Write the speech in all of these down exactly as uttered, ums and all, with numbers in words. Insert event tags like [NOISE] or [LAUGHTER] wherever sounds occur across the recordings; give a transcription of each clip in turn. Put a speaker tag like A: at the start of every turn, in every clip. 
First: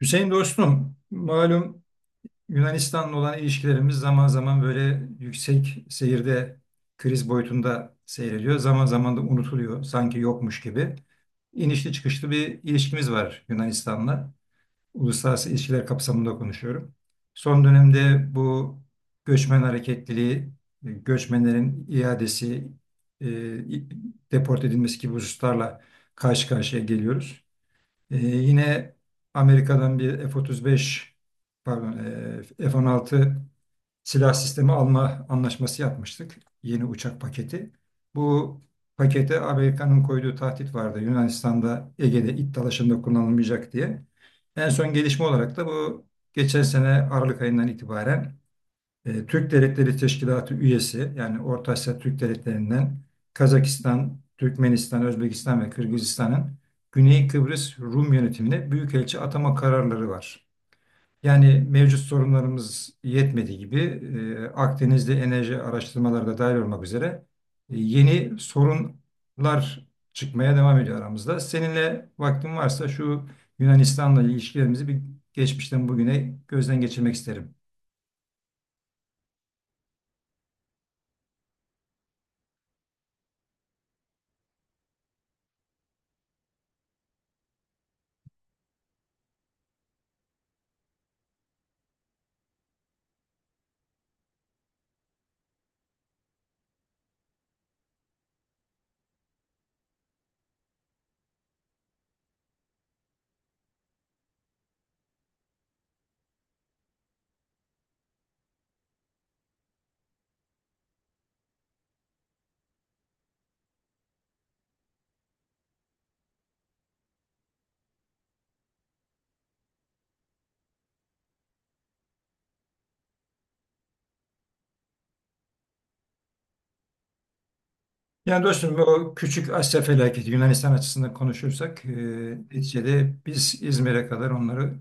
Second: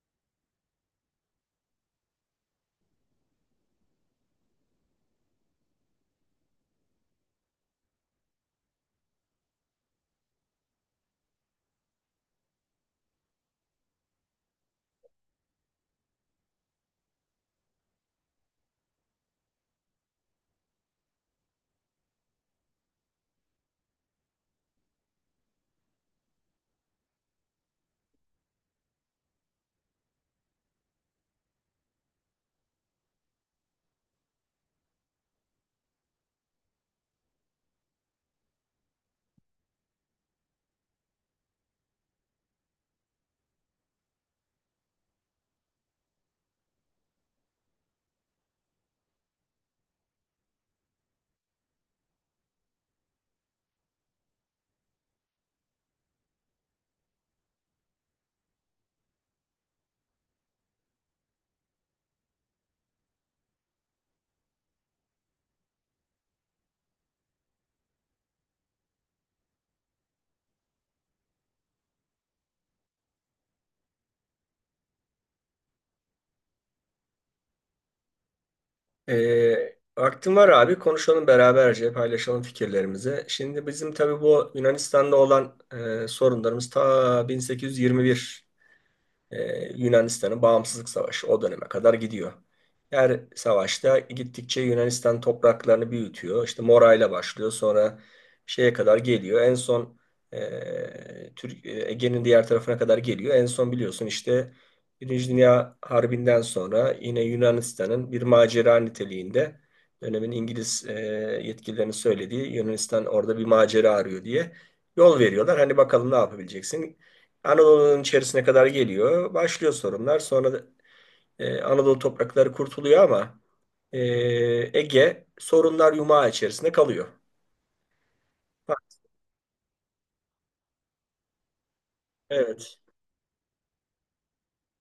A: Hüseyin dostum, malum Yunanistan'la olan ilişkilerimiz zaman zaman böyle yüksek seyirde kriz boyutunda seyrediyor. Zaman zaman da unutuluyor, sanki yokmuş gibi. İnişli çıkışlı bir ilişkimiz var Yunanistan'la. Uluslararası ilişkiler kapsamında konuşuyorum. Son dönemde bu göçmen hareketliliği, göçmenlerin iadesi, e, deport edilmesi gibi hususlarla karşı karşıya geliyoruz. Ee, yine Amerika'dan bir F otuz beş, pardon, e, F on altı silah sistemi alma anlaşması yapmıştık. Yeni uçak paketi. Bu pakete Amerika'nın koyduğu tahdit vardı. Yunanistan'da Ege'de it dalaşında kullanılmayacak diye. En son gelişme olarak da bu geçen sene Aralık ayından itibaren e, Türk Devletleri Teşkilatı üyesi yani Orta Asya Türk Devletleri'nden Kazakistan, Türkmenistan, Özbekistan ve Kırgızistan'ın Güney Kıbrıs Rum yönetimine büyükelçi atama kararları var. Yani mevcut sorunlarımız yetmediği gibi e, Akdeniz'de enerji araştırmaları da dahil olmak üzere e, yeni sorunlar çıkmaya devam ediyor aramızda. Seninle vaktin varsa şu Yunanistan'la ilişkilerimizi bir geçmişten bugüne gözden geçirmek isterim.
B: Ee, vaktim var abi. Konuşalım beraberce, paylaşalım fikirlerimizi. Şimdi bizim tabii bu Yunanistan'da olan e, sorunlarımız ta bin sekiz yüz yirmi bir ee, Yunanistan'ın bağımsızlık savaşı o döneme kadar gidiyor. Her savaşta gittikçe Yunanistan topraklarını büyütüyor. İşte Morayla başlıyor, sonra şeye kadar geliyor. En son e, Türk, e, Ege'nin diğer tarafına kadar geliyor. En son biliyorsun işte Birinci Dünya Harbi'nden sonra yine Yunanistan'ın bir macera niteliğinde, dönemin İngiliz e, yetkililerinin söylediği, Yunanistan orada bir macera arıyor diye yol veriyorlar. Hani bakalım ne yapabileceksin? Anadolu'nun içerisine kadar geliyor. Başlıyor sorunlar. Sonra da e, Anadolu toprakları kurtuluyor ama e, Ege sorunlar yumağı içerisinde kalıyor.
A: Yani
B: Ha,
A: dostum o küçük Asya felaketi Yunanistan açısından konuşursak e,
B: evet,
A: neticede biz İzmir'e kadar onları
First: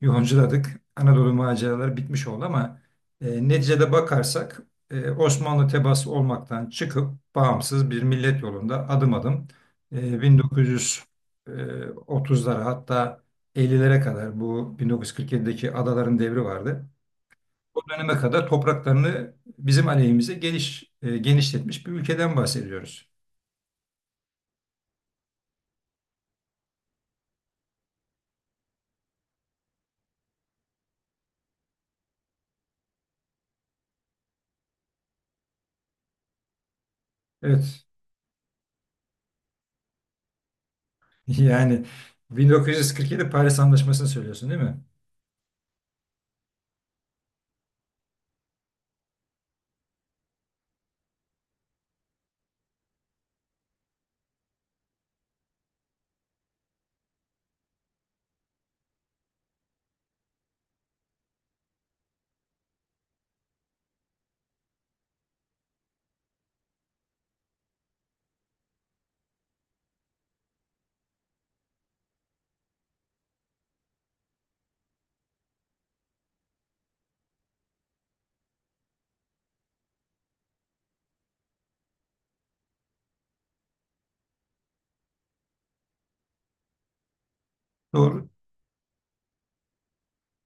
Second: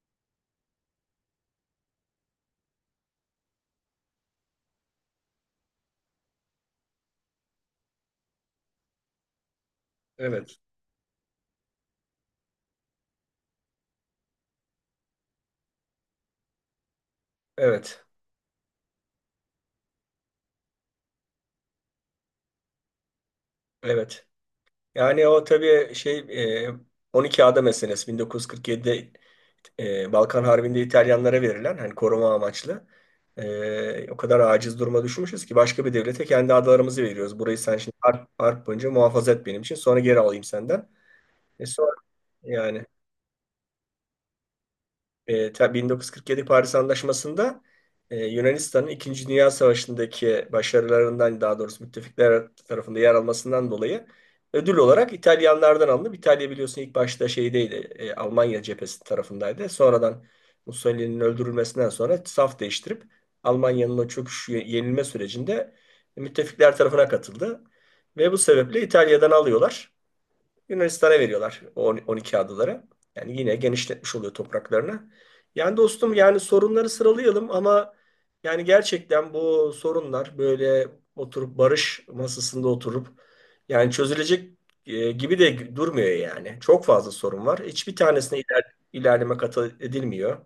A: yoğunculadık. Anadolu maceraları bitmiş oldu ama e, neticede bakarsak e, Osmanlı tebaası olmaktan çıkıp bağımsız bir millet yolunda adım adım e,
B: evet,
A: bin dokuz yüz otuzlara, hatta ellilere kadar, bu bin dokuz yüz kırk yedideki adaların devri vardı. O
B: evet,
A: döneme kadar topraklarını bizim aleyhimize geniş, e, genişletmiş bir ülkeden bahsediyoruz.
B: evet. Yani o tabii şey, e, on iki ada meselesi bin dokuz yüz kırk yedide e, Balkan Harbi'nde İtalyanlara verilen, hani koruma amaçlı, e, o kadar aciz duruma düşmüşüz ki başka bir devlete kendi adalarımızı veriyoruz. Burayı sen
A: Evet.
B: şimdi
A: [LAUGHS]
B: harp, harp boyunca muhafaza et benim için, sonra geri alayım senden. E
A: Yani
B: sonra yani
A: bin dokuz yüz kırk yedi Paris Anlaşması'nı söylüyorsun değil mi?
B: E, ta- bin dokuz yüz kırk yedi Paris Anlaşması'nda e, Yunanistan'ın İkinci Dünya Savaşı'ndaki başarılarından, daha doğrusu müttefikler tarafında yer almasından dolayı ödül olarak İtalyanlardan alınıp, İtalya biliyorsun ilk başta şeydeydi, e, Almanya cephesi tarafındaydı. Sonradan Mussolini'nin öldürülmesinden sonra saf değiştirip Almanya'nın o çöküş ye- yenilme sürecinde müttefikler tarafına katıldı. Ve bu sebeple İtalya'dan alıyorlar. Yunanistan'a veriyorlar o on iki adaları. Yani yine genişletmiş oluyor topraklarını. Yani dostum, yani sorunları sıralayalım ama yani gerçekten bu sorunlar böyle, oturup barış masasında oturup yani çözülecek e, gibi de durmuyor yani. Çok fazla sorun var. Hiçbir
A: Doğru.
B: tanesine iler, ilerleme kat edilmiyor.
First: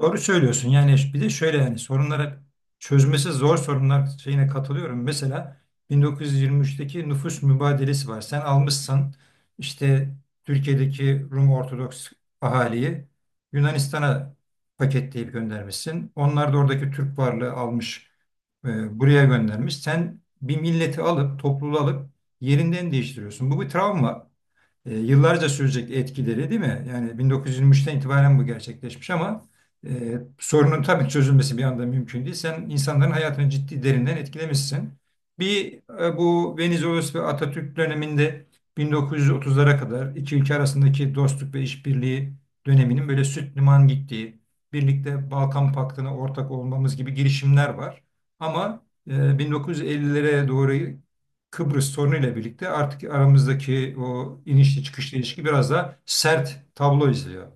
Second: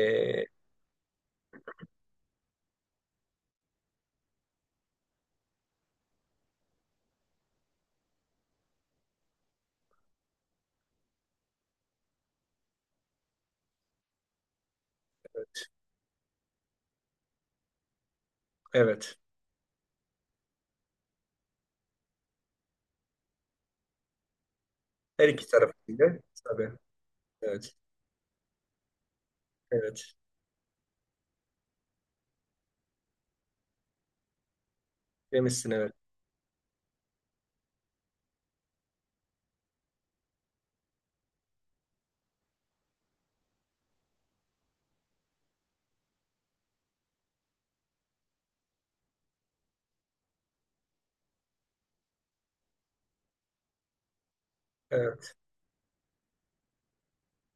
A: Doğru söylüyorsun. Yani bir de şöyle, yani sorunlara, çözmesi zor sorunlar şeyine katılıyorum. Mesela bin dokuz yüz yirmi üçteki nüfus mübadelesi var. Sen almışsın işte Türkiye'deki Rum Ortodoks ahaliyi Yunanistan'a paketleyip göndermişsin. Onlar da oradaki Türk varlığı almış, e,
B: evet.
A: buraya göndermiş. Sen bir milleti alıp topluluğu alıp yerinden değiştiriyorsun. Bu bir travma. E,
B: Her iki
A: yıllarca sürecek
B: tarafında.
A: etkileri değil
B: Tabii.
A: mi? Yani
B: Evet.
A: bin dokuz yüz yirmi üçten itibaren bu gerçekleşmiş ama
B: Evet.
A: e, sorunun tabii çözülmesi bir anda mümkün değil. Sen insanların hayatını ciddi derinden etkilemişsin.
B: Demişsin
A: Bir
B: evet.
A: e, Bu Venizelos ve Atatürk döneminde bin dokuz yüz otuzlara kadar iki ülke arasındaki dostluk ve işbirliği döneminin böyle süt liman gittiği, birlikte Balkan Paktı'na ortak olmamız gibi girişimler var. Ama e, bin dokuz yüz ellilere doğru Kıbrıs sorunuyla birlikte artık aramızdaki o inişli çıkışlı
B: Evet.
A: ilişki biraz daha sert tablo izliyor.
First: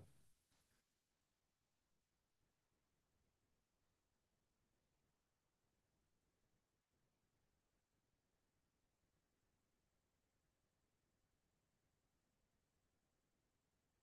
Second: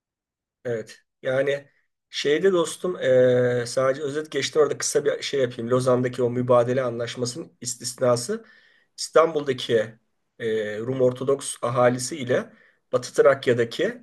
B: Evet. Yani şeyde dostum, eee, sadece özet geçtim orada, kısa bir şey yapayım. Lozan'daki o mübadele anlaşmasının istisnası İstanbul'daki eee, Rum Ortodoks ahalisi ile Batı Trakya'daki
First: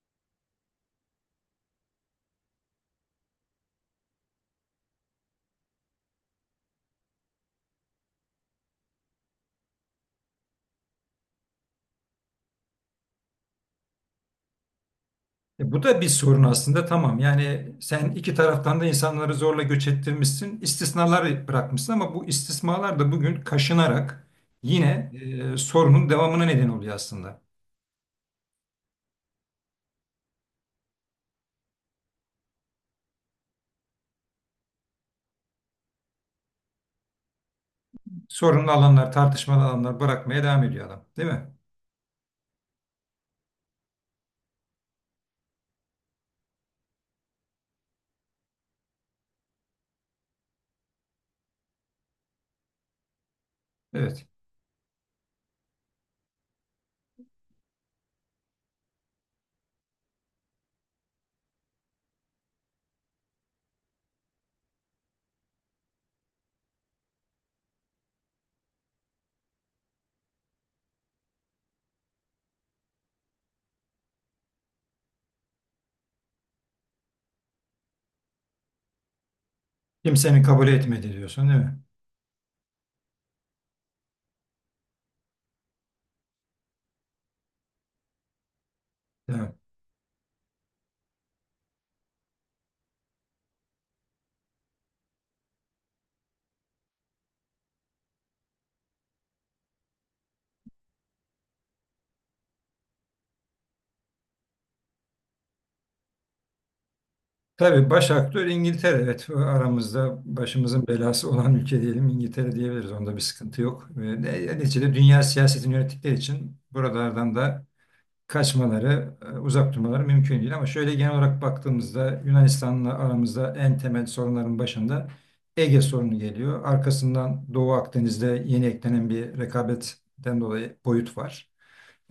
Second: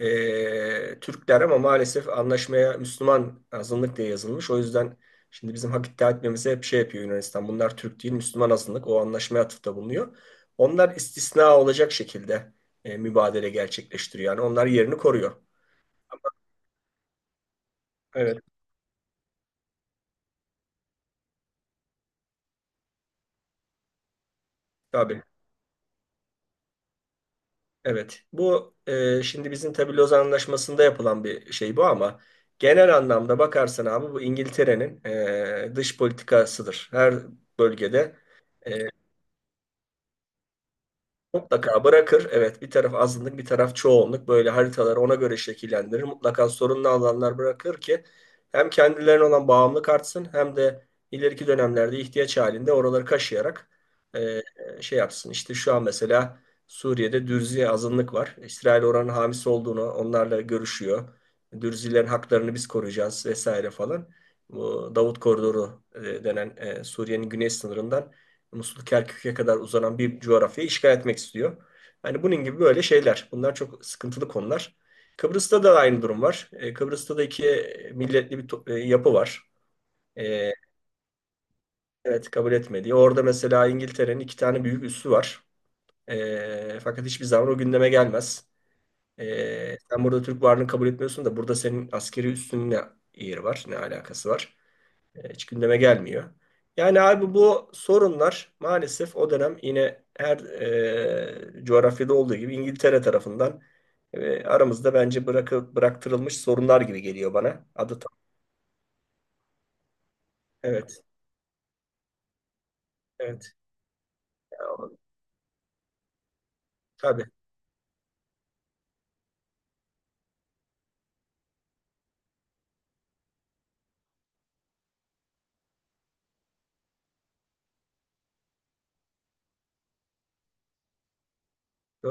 B: eee, Türkler, ama maalesef anlaşmaya Müslüman azınlık diye yazılmış. O yüzden şimdi bizim hak iddia etmemize hep şey yapıyor Yunanistan. Bunlar Türk değil, Müslüman azınlık. O anlaşmaya atıfta bulunuyor. Onlar istisna olacak şekilde eee, mübadele gerçekleştiriyor. Yani onlar yerini koruyor.
A: E bu da bir sorun aslında, tamam. Yani sen iki
B: Evet,
A: taraftan da insanları zorla göç ettirmişsin, istisnalar bırakmışsın, ama bu istisnalar da bugün kaşınarak yine
B: tabii.
A: e, sorunun devamına neden oluyor aslında.
B: Evet. Bu e, şimdi bizim tabii Lozan Anlaşması'nda yapılan bir şey, bu ama genel anlamda bakarsan abi, bu İngiltere'nin e, dış politikasıdır. Her bölgede
A: Sorunlu
B: e,
A: alanlar, tartışmalı alanlar bırakmaya devam ediyor adam, değil mi?
B: Mutlaka bırakır. Evet, bir taraf azınlık, bir taraf çoğunluk. Böyle haritaları ona göre şekillendirir. Mutlaka sorunlu alanlar bırakır ki hem kendilerine olan bağımlılık artsın, hem de ileriki dönemlerde ihtiyaç halinde oraları kaşıyarak
A: Evet.
B: e, şey yapsın. İşte şu an mesela Suriye'de Dürzi azınlık var. İsrail oranın hamisi olduğunu, onlarla görüşüyor. Dürzilerin haklarını biz koruyacağız vesaire falan. Bu Davut Koridoru e, denen, e, Suriye'nin güney sınırından Musul Kerkük'e kadar uzanan bir coğrafyayı işgal etmek istiyor. Yani bunun gibi böyle şeyler. Bunlar çok sıkıntılı konular. Kıbrıs'ta da aynı durum var. E, Kıbrıs'ta da iki milletli bir to- e, yapı var.
A: Kimsenin
B: E,
A: kabul etmedi diyorsun, değil mi?
B: evet kabul etmedi. Orada mesela İngiltere'nin iki tane büyük üssü var. E, fakat hiçbir zaman o gündeme gelmez.
A: Evet.
B: E, sen burada Türk varlığını kabul etmiyorsun da burada senin askeri üssünün ne yeri var, ne alakası var? E, Hiç gündeme gelmiyor. Yani abi bu sorunlar maalesef, o dönem yine her e, coğrafyada olduğu gibi İngiltere tarafından e, aramızda bence bırakı, bıraktırılmış sorunlar gibi geliyor bana.
A: Tabii
B: Adı
A: baş
B: tam.
A: aktör İngiltere. Evet, aramızda başımızın
B: Evet,
A: belası olan ülke diyelim, İngiltere diyebiliriz. Onda bir
B: evet.
A: sıkıntı yok. Ve ne-
B: Ya, o-
A: Neticede dünya siyasetini yönettikleri için
B: tabii,
A: buralardan da kaçmaları, e, uzak durmaları mümkün değil. Ama şöyle genel olarak baktığımızda Yunanistan'la aramızda en temel sorunların başında Ege sorunu geliyor. Arkasından Doğu Akdeniz'de yeni eklenen bir rekabetten dolayı boyut var.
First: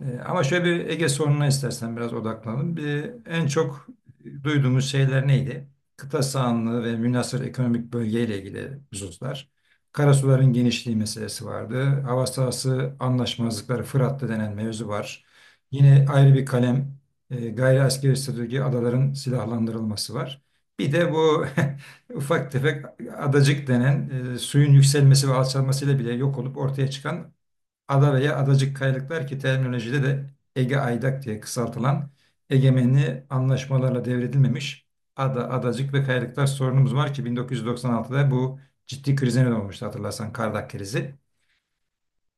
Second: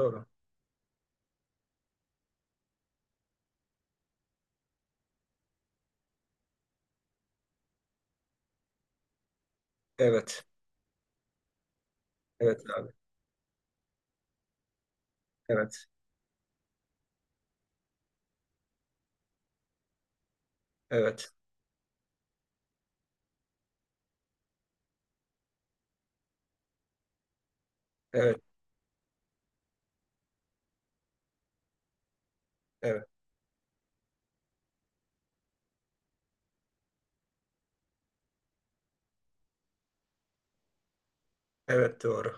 A: Ee, Ama şöyle bir Ege sorununa istersen biraz odaklanalım. Bir, en çok duyduğumuz şeyler neydi? Kıta sahanlığı ve münhasır ekonomik bölgeyle ilgili hususlar.
B: Evet,
A: Karasuların genişliği meselesi vardı. Hava
B: evet abi.
A: sahası anlaşmazlıkları Fırat'ta denen mevzu var.
B: Evet,
A: Yine ayrı bir kalem e, gayri askeri statüdeki adaların silahlandırılması var. Bir de
B: evet,
A: bu [LAUGHS] ufak tefek adacık denen, e, suyun yükselmesi ve alçalmasıyla bile yok olup ortaya çıkan Ada veya
B: evet,
A: Adacık Kayalıklar, ki terminolojide de Ege Aydak diye kısaltılan,
B: evet,
A: egemenliği anlaşmalarla devredilmemiş ada, adacık ve kayalıklar sorunumuz var ki bin dokuz yüz doksan altıda bu ciddi krize neden olmuştu, hatırlarsan Kardak krizi.
B: evet, doğru.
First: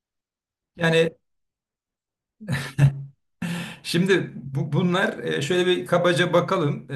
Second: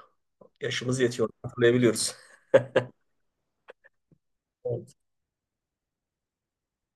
B: Yaşımız
A: Yani
B: yetiyor, hatırlayabiliyoruz.
A: şimdi bu, bunlar, e, şöyle bir kabaca bakalım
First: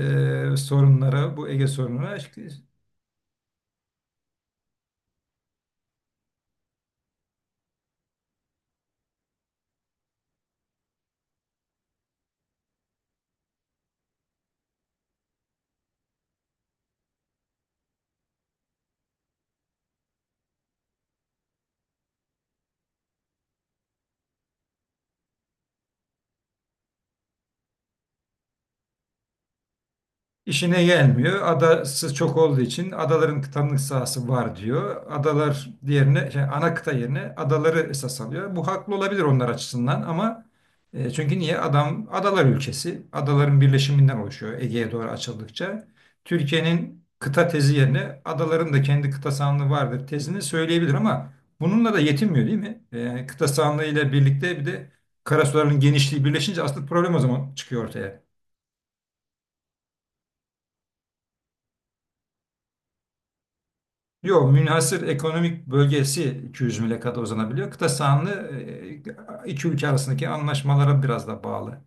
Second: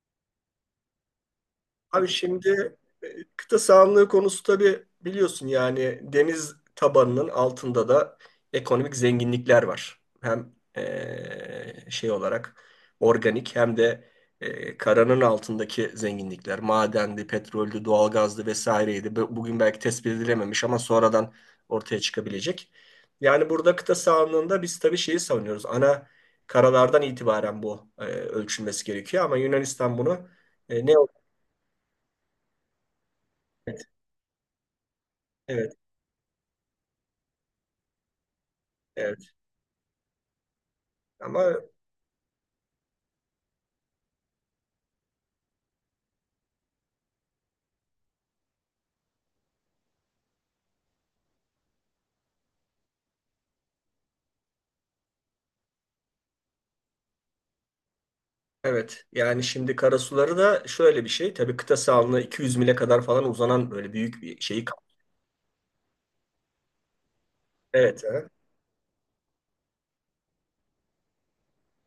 A: e, sorunlara, bu Ege
B: Abi
A: sorununa.
B: şimdi e, kıta sahanlığı konusu, tabii biliyorsun yani deniz tabanının altında da ekonomik zenginlikler var. Hem e, şey olarak organik, hem de e, karanın altındaki zenginlikler. Madendi, petroldü, doğalgazdı vesaireydi. Bu- Bugün belki tespit edilememiş ama sonradan ortaya çıkabilecek. Yani burada kıta sahanlığında biz tabii şeyi savunuyoruz. Ana karalardan itibaren bu e, ölçülmesi gerekiyor ama Yunanistan bunu
A: İşine
B: e, ne.
A: gelmiyor. Adası çok olduğu için adaların tanınık sahası var diyor. Adalar
B: Evet,
A: diğerine, şey, ana kıta yerine adaları esas alıyor. Bu haklı olabilir
B: evet.
A: onlar açısından ama e, çünkü
B: Ama
A: niye? Adam adalar ülkesi. Adaların birleşiminden oluşuyor Ege'ye doğru açıldıkça. Türkiye'nin kıta tezi yerine adaların da kendi kıta sahanlığı vardır tezini söyleyebilir ama bununla da yetinmiyor değil mi? E, kıta sahanlığı ile birlikte bir de karasuların genişliği birleşince asıl problem o zaman çıkıyor ortaya.
B: evet, yani şimdi karasuları da şöyle bir şey. Tabii kıta sahanlığı iki yüz mile kadar falan uzanan böyle büyük bir
A: Yok,
B: şeyi kap-
A: münhasır ekonomik bölgesi iki yüz mile kadar uzanabiliyor. Kıta
B: Evet, evet.
A: sahanlığı e, iki ülke arasındaki anlaşmalara biraz da bağlı.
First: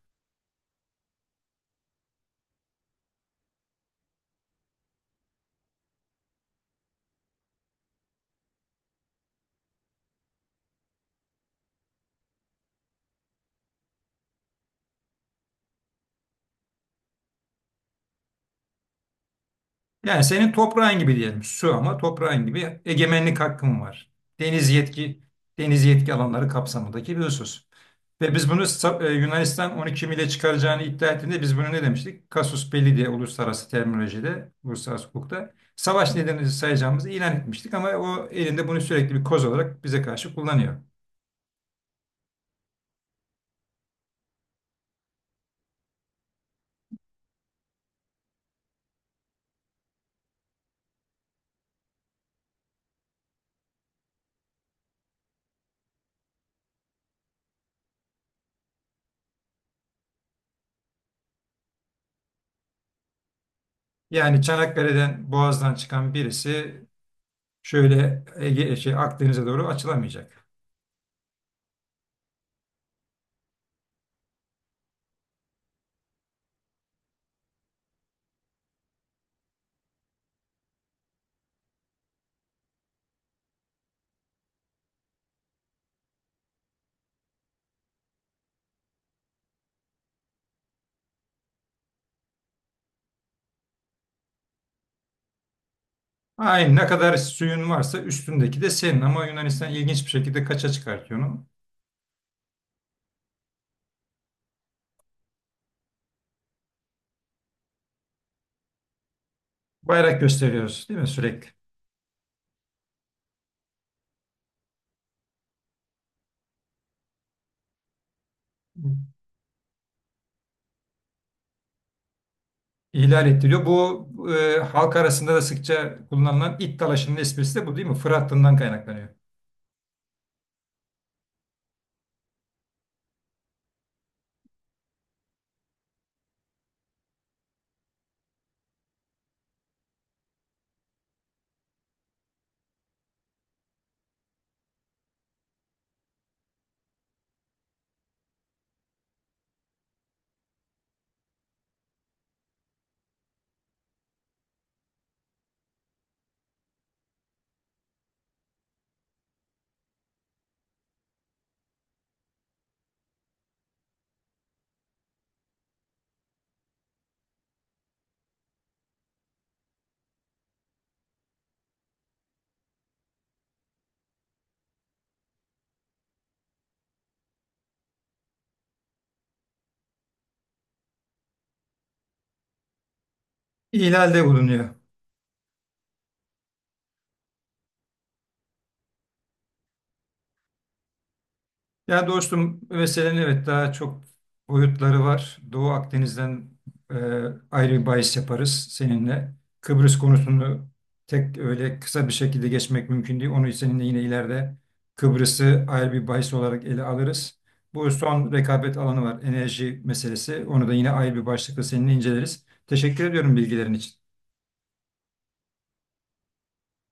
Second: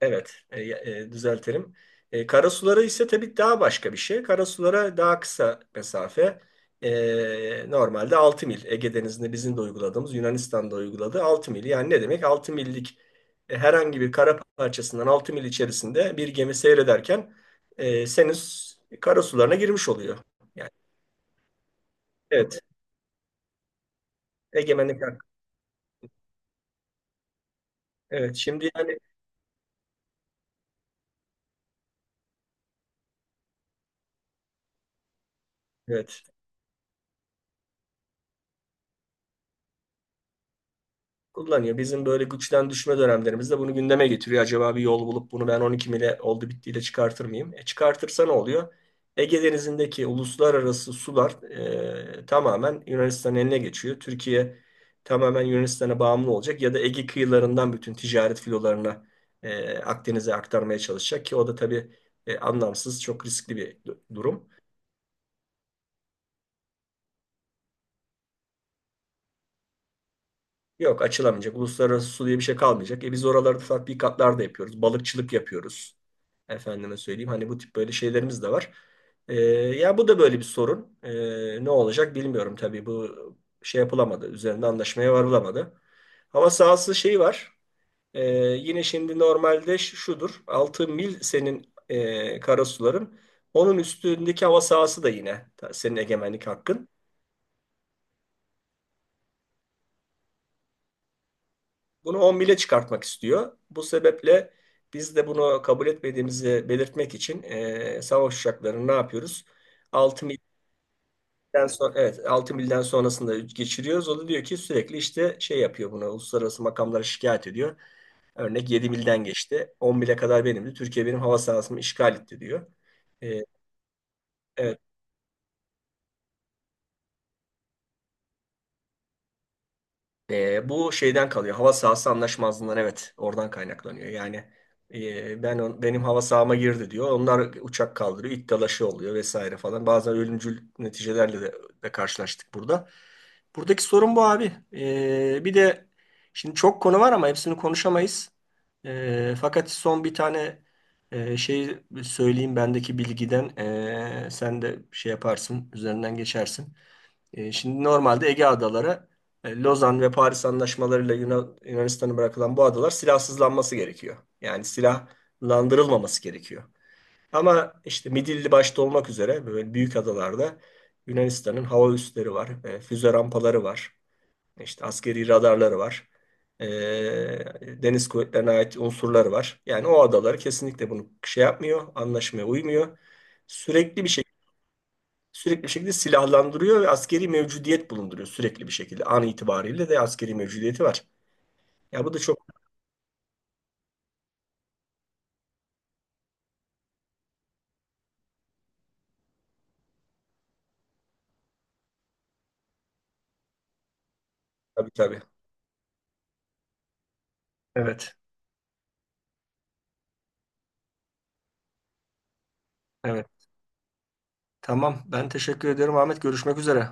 B: Evet, e, e, düzeltelim. E, karasuları ise tabii daha başka bir şey. Karasulara daha kısa mesafe. E, normalde altı mil. Ege Denizi'nde bizim de uyguladığımız, Yunanistan'da uyguladığı altı mil. Yani ne demek? Altı millik e, herhangi bir kara parçasından altı mil içerisinde bir gemi seyrederken e, senin s- karasularına girmiş oluyor.
A: Yani senin
B: Yani
A: toprağın gibi diyelim su, ama toprağın
B: evet,
A: gibi egemenlik hakkın var. Deniz
B: egemenlik
A: yetki
B: hakkı.
A: Deniz yetki alanları kapsamındaki bir husus. Ve
B: Evet
A: biz bunu
B: şimdi yani,
A: sa- e, Yunanistan on iki mile çıkaracağını iddia ettiğinde biz bunu ne demiştik? Kasus belli diye uluslararası terminolojide, uluslararası hukukta savaş
B: evet
A: nedeni sayacağımızı ilan etmiştik, ama o elinde bunu sürekli bir koz olarak bize karşı kullanıyor.
B: kullanıyor. Bizim böyle güçten düşme dönemlerimizde bunu gündeme getiriyor. Acaba bir yol bulup bunu ben on iki mile oldu bittiyle çıkartır mıyım? E çıkartırsa ne oluyor? Ege Denizi'ndeki uluslararası sular e, tamamen Yunanistan'ın eline geçiyor. Türkiye tamamen Yunanistan'a bağımlı olacak, ya da Ege kıyılarından bütün ticaret filolarını e, Akdeniz'e aktarmaya çalışacak ki o da tabii e, anlamsız, çok riskli bir du-
A: Yani
B: durum.
A: Çanakkale'den Boğaz'dan çıkan birisi şöyle Ege, şey, Akdeniz'e doğru açılamayacak.
B: Yok, açılamayacak. Uluslararası su diye bir şey kalmayacak. E biz oralarda tatbikatlar da yapıyoruz. Balıkçılık yapıyoruz. Efendime söyleyeyim, hani bu tip böyle şeylerimiz de var. E, ya, bu da böyle bir sorun. E, ne olacak bilmiyorum tabii. Bu şey yapılamadı, üzerinde anlaşmaya varılamadı. Hava sahası şeyi var. E, yine şimdi normalde ş- şudur. Altı mil senin e, karasuların. Onun üstündeki hava sahası da yine ta- senin egemenlik
A: Aynı, ne
B: hakkın.
A: kadar suyun varsa üstündeki de senin, ama Yunanistan ilginç bir şekilde kaça çıkartıyor onu.
B: Bunu on bile çıkartmak istiyor. Bu sebeple biz de bunu kabul etmediğimizi belirtmek için eee savaş uçaklarını ne yapıyoruz?
A: Bayrak
B: altı milden
A: gösteriyoruz değil mi sürekli?
B: sonra, evet, altı milden sonrasında geçiriyoruz. O da diyor ki sürekli işte şey yapıyor bunu. Uluslararası makamlara şikayet ediyor. Örnek: yedi milden geçti, on mile kadar benimdi, Türkiye benim hava sahasımı işgal etti diyor.
A: İhlal
B: Eee,
A: ettiriyor. Bu e,
B: evet.
A: halk arasında da sıkça kullanılan it dalaşının esprisi de bu değil mi? Fırat Dını'ndan kaynaklanıyor.
B: E, bu şeyden kalıyor, hava sahası anlaşmazlığından, evet, oradan kaynaklanıyor. Yani e, ben on- benim hava sahama girdi diyor. Onlar uçak kaldırıyor. İt dalaşı oluyor vesaire falan. Bazen ölümcül neticelerle de, de karşılaştık burada. Buradaki sorun bu abi. E, bir de şimdi çok konu var ama hepsini konuşamayız. E, fakat son bir tane e, şey söyleyeyim bendeki bilgiden. E, sen de şey yaparsın, üzerinden geçersin. E, şimdi normalde Ege Adaları e, Lozan ve Paris anlaşmalarıyla Yunan- Yunanistan'a bırakılan bu adalar, silahsızlanması gerekiyor. Yani silahlandırılmaması gerekiyor. Ama işte Midilli başta olmak üzere böyle büyük adalarda Yunanistan'ın hava üsleri var, e, füze rampaları var, işte askeri radarları var, e, deniz kuvvetlerine ait unsurları var. Yani o adalar kesinlikle bunu şey yapmıyor, anlaşmaya uymuyor. Sürekli bir
A: İhlalde bulunuyor.
B: Sürekli şekilde silahlandırıyor ve askeri mevcudiyet bulunduruyor sürekli bir şekilde. An itibariyle de askeri mevcudiyeti var. Ya
A: Ya
B: bu da çok,
A: dostum, meselenin evet daha çok boyutları var. Doğu Akdeniz'den e, ayrı bir bahis yaparız seninle. Kıbrıs konusunu tek öyle kısa bir şekilde geçmek mümkün değil. Onu seninle yine ileride,
B: tabii tabii.
A: Kıbrıs'ı ayrı bir bahis olarak ele alırız. Bu
B: Evet,
A: son rekabet alanı var, enerji meselesi. Onu da yine ayrı bir başlıkla seninle inceleriz. Teşekkür
B: evet.
A: ediyorum bilgilerin için.
B: Tamam. Ben teşekkür ediyorum Ahmet. Görüşmek üzere.